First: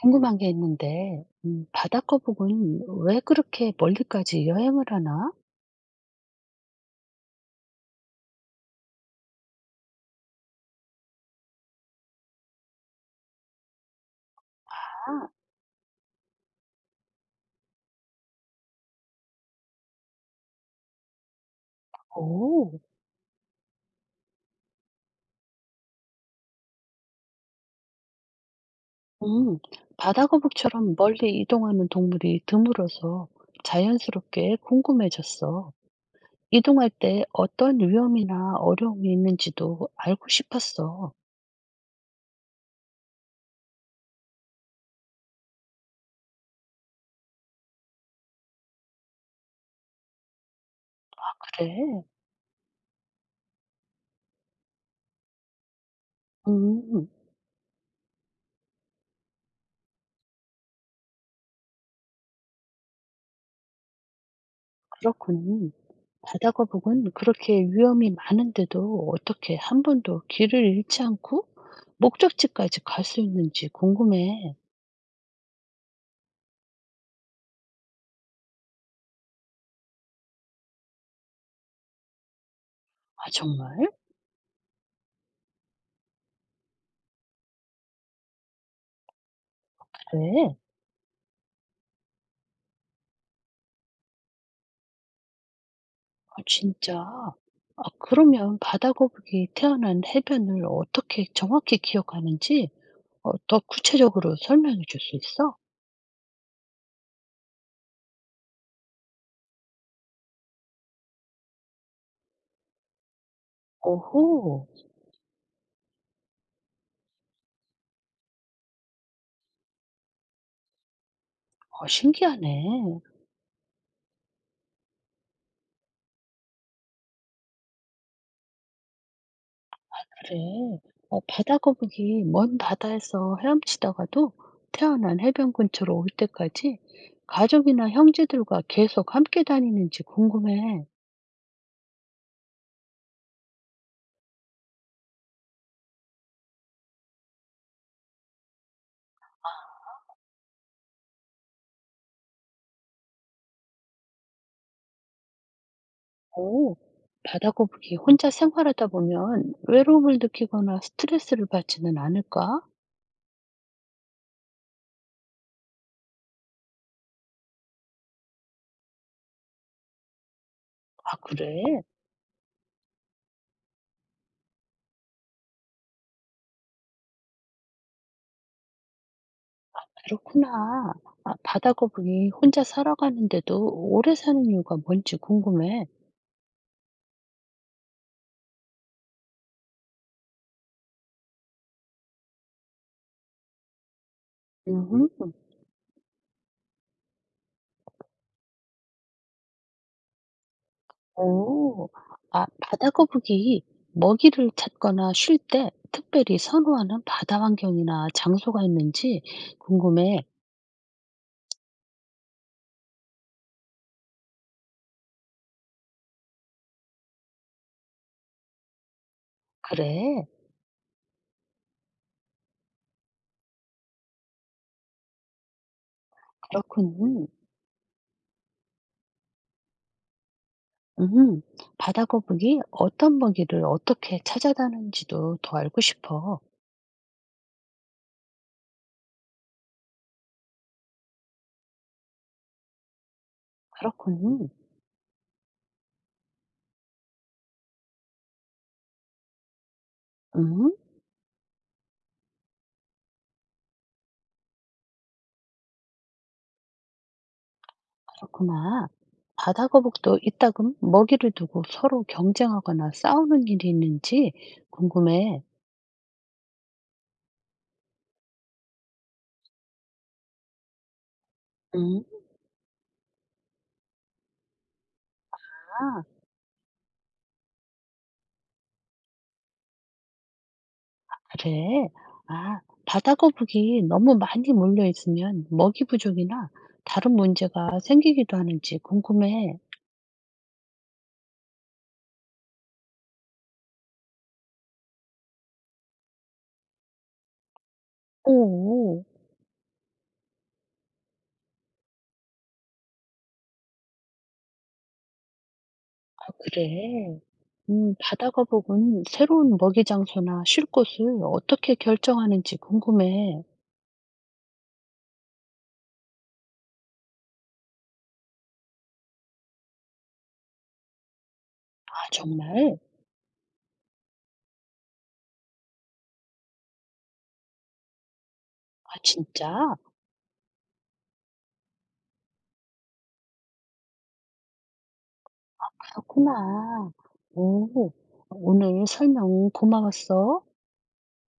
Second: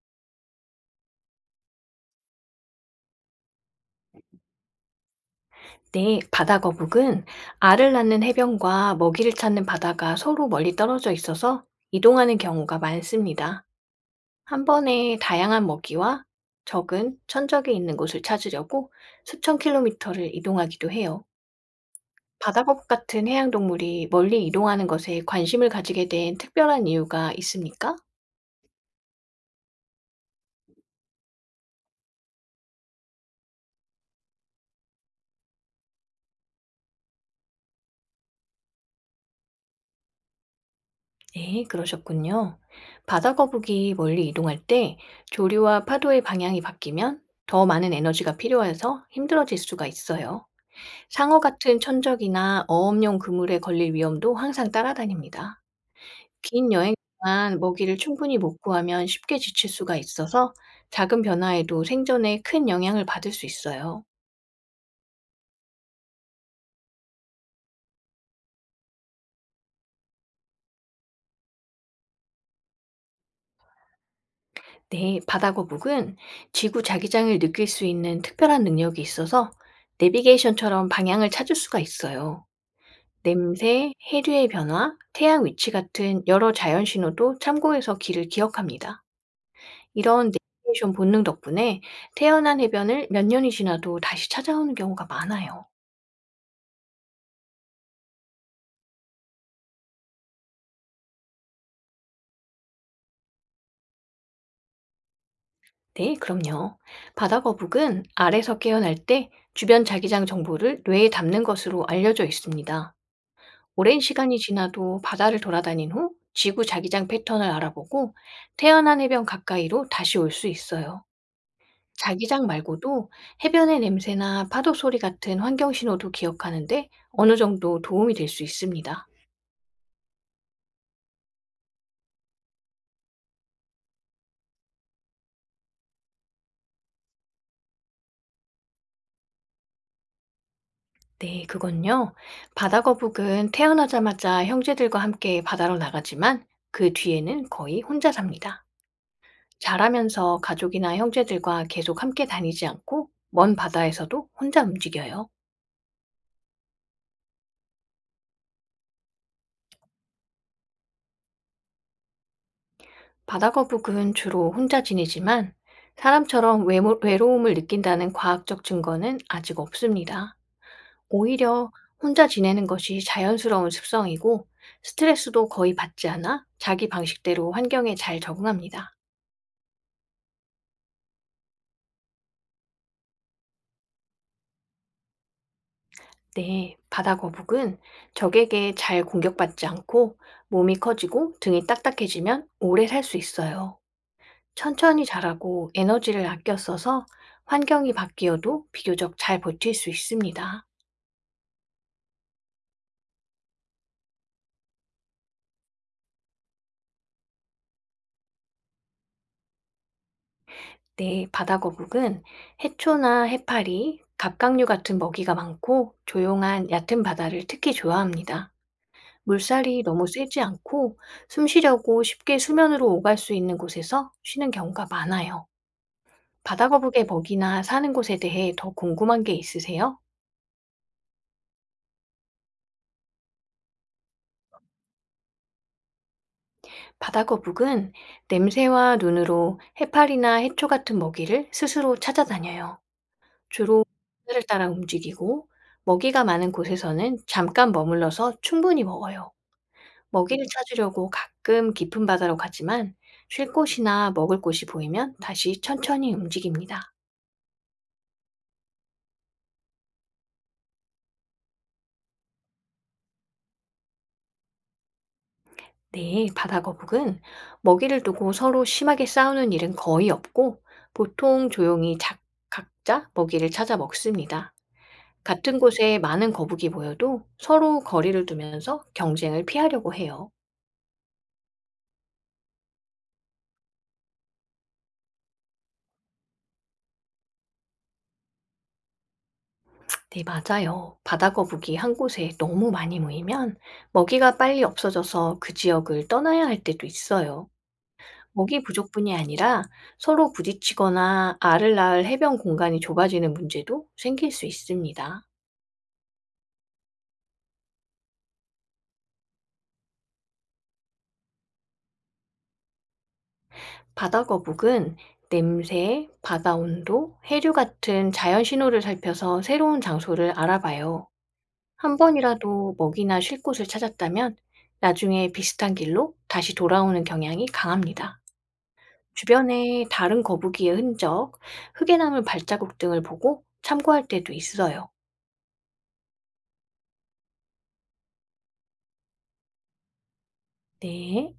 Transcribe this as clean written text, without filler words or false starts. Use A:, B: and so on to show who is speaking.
A: 궁금한 게 있는데, 바다거북은 왜 그렇게 멀리까지 여행을 하나?
B: 네, 바다 거북은 알을 낳는 해변과 먹이를 찾는 바다가 서로 멀리 떨어져 있어서 이동하는 경우가 많습니다. 한 번에
A: 아,
B: 다양한 먹이와 적은 천적이 있는 곳을 찾으려고 수천 킬로미터를 이동하기도 해요. 바다
A: 오,
B: 거북 같은 해양 동물이 멀리 이동하는 것에 관심을 가지게 된 특별한 이유가 있습니까?
A: 음, 바다거북처럼 멀리 이동하는 동물이 드물어서 자연스럽게 궁금해졌어. 이동할 때 어떤 위험이나 어려움이 있는지도 알고 싶었어.
B: 네, 그러셨군요. 바다 거북이 멀리 이동할 때 조류와 파도의 방향이 바뀌면 더 많은 에너지가 필요해서 힘들어질 수가 있어요. 상어 같은
A: 그래,
B: 천적이나 어업용 그물에 걸릴 위험도 항상 따라다닙니다. 긴 여행
A: 음,
B: 동안 먹이를 충분히 못 구하면 쉽게 지칠 수가 있어서 작은 변화에도 생존에 큰 영향을 받을 수 있어요.
A: 그렇군. 바다거북은 그렇게 위험이 많은데도 어떻게 한 번도 길을 잃지 않고 목적지까지 갈 수 있는지 궁금해.
B: 네, 바다 거북은 지구 자기장을 느낄 수 있는 특별한 능력이 있어서 내비게이션처럼 방향을 찾을 수가 있어요.
A: 아 정말?
B: 냄새, 해류의 변화, 태양 위치 같은 여러 자연 신호도 참고해서 길을 기억합니다. 이런
A: 왜?
B: 내비게이션 본능 덕분에 태어난 해변을 몇 년이 지나도 다시 찾아오는 경우가 많아요.
A: 아 진짜? 아 그러면 바다 거북이 태어난 해변을 어떻게 정확히 기억하는지 더 구체적으로 설명해 줄 수 있어?
B: 네, 그럼요. 바다거북은 알에서 깨어날 때 주변 자기장 정보를 뇌에 담는 것으로 알려져 있습니다. 오랜 시간이
A: 오호.
B: 지나도 바다를 돌아다닌 후 지구 자기장 패턴을 알아보고 태어난 해변 가까이로 다시 올 수 있어요. 자기장
A: 신기하네.
B: 말고도 해변의 냄새나 파도 소리 같은 환경 신호도 기억하는데 어느 정도 도움이 될 수 있습니다.
A: 그래. 바다 거북이 먼 바다에서 헤엄치다가도 태어난 해변 근처로 올 때까지 가족이나 형제들과 계속 함께 다니는지 궁금해.
B: 네, 그건요. 바다 거북은 태어나자마자 형제들과 함께 바다로 나가지만 그 뒤에는 거의 혼자 삽니다. 자라면서 가족이나 형제들과 계속 함께 다니지 않고 먼 바다에서도 혼자 움직여요.
A: 오, 바다 거북이 혼자 생활하다 보면 외로움을 느끼거나 스트레스를 받지는 않을까?
B: 바다 거북은 주로 혼자 지내지만 사람처럼 외로움을 느낀다는 과학적 증거는 아직 없습니다.
A: 아
B: 오히려
A: 그래?
B: 혼자 지내는 것이 자연스러운 습성이고 스트레스도 거의 받지 않아 자기 방식대로 환경에 잘 적응합니다.
A: 그렇구나. 아 바다 거북이 혼자 살아가는데도 오래 사는 이유가 뭔지 궁금해.
B: 네, 바다 거북은 적에게 잘 공격받지 않고 몸이 커지고 등이 딱딱해지면 오래 살 수 있어요. 천천히
A: 음.
B: 자라고 에너지를 아껴 써서 환경이 바뀌어도 비교적 잘 버틸 수 있습니다.
A: 오, 아 바다 거북이 먹이를 찾거나 쉴 때 특별히 선호하는 바다 환경이나 장소가 있는지 궁금해.
B: 네, 바다 거북은 해초나 해파리, 갑각류 같은 먹이가 많고 조용한 얕은 바다를 특히 좋아합니다. 물살이 너무
A: 그래?
B: 세지 않고 숨 쉬려고 쉽게 수면으로 오갈 수 있는 곳에서 쉬는 경우가 많아요.
A: 그렇군.
B: 바다거북의 먹이나 사는 곳에 대해 더 궁금한 게 있으세요?
A: 음, 바다거북이 어떤 먹이를 어떻게 찾아다니는지도 더 알고 싶어.
B: 바다거북은 냄새와 눈으로 해파리나 해초 같은 먹이를 스스로 찾아다녀요. 주로 하늘을
A: 그렇군.
B: 따라 움직이고 먹이가 많은 곳에서는 잠깐 머물러서 충분히 먹어요. 먹이를
A: 음,
B: 찾으려고 가끔 깊은 바다로 가지만 쉴 곳이나 먹을 곳이 보이면 다시 천천히 움직입니다.
A: 그렇구나. 바다거북도 이따금 먹이를 두고 서로 경쟁하거나 싸우는 일이 있는지 궁금해.
B: 네, 바다 거북은 먹이를 두고 서로 심하게 싸우는 일은 거의 없고 보통 조용히
A: 음,
B: 각자 먹이를 찾아 먹습니다. 같은 곳에
A: 아,
B: 많은 거북이 모여도 서로 거리를 두면서 경쟁을 피하려고 해요.
A: 그래. 아, 바다거북이 너무 많이 몰려 있으면 먹이 부족이나 다른 문제가 생기기도 하는지 궁금해.
B: 네, 맞아요. 바다 거북이 한 곳에 너무 많이 모이면 먹이가 빨리 없어져서 그 지역을 떠나야 할 때도 있어요. 먹이
A: 오.
B: 부족뿐이 아니라 서로 부딪히거나 알을 낳을 해변 공간이 좁아지는 문제도 생길 수 있습니다.
A: 아 그래? 바다가 보고는 새로운 먹이 장소나 쉴 곳을 어떻게 결정하는지 궁금해.
B: 바다거북은 냄새, 바다 온도, 해류 같은 자연 신호를 살펴서 새로운 장소를 알아봐요.
A: 아
B: 한 번이라도
A: 정말?
B: 먹이나 쉴 곳을 찾았다면 나중에 비슷한 길로 다시 돌아오는 경향이 강합니다.
A: 아 진짜?
B: 주변에 다른 거북이의 흔적, 흙에 남은 발자국 등을 보고 참고할 때도 있어요.
A: 그렇구나. 오. 오늘 설명 고마웠어.
B: 네.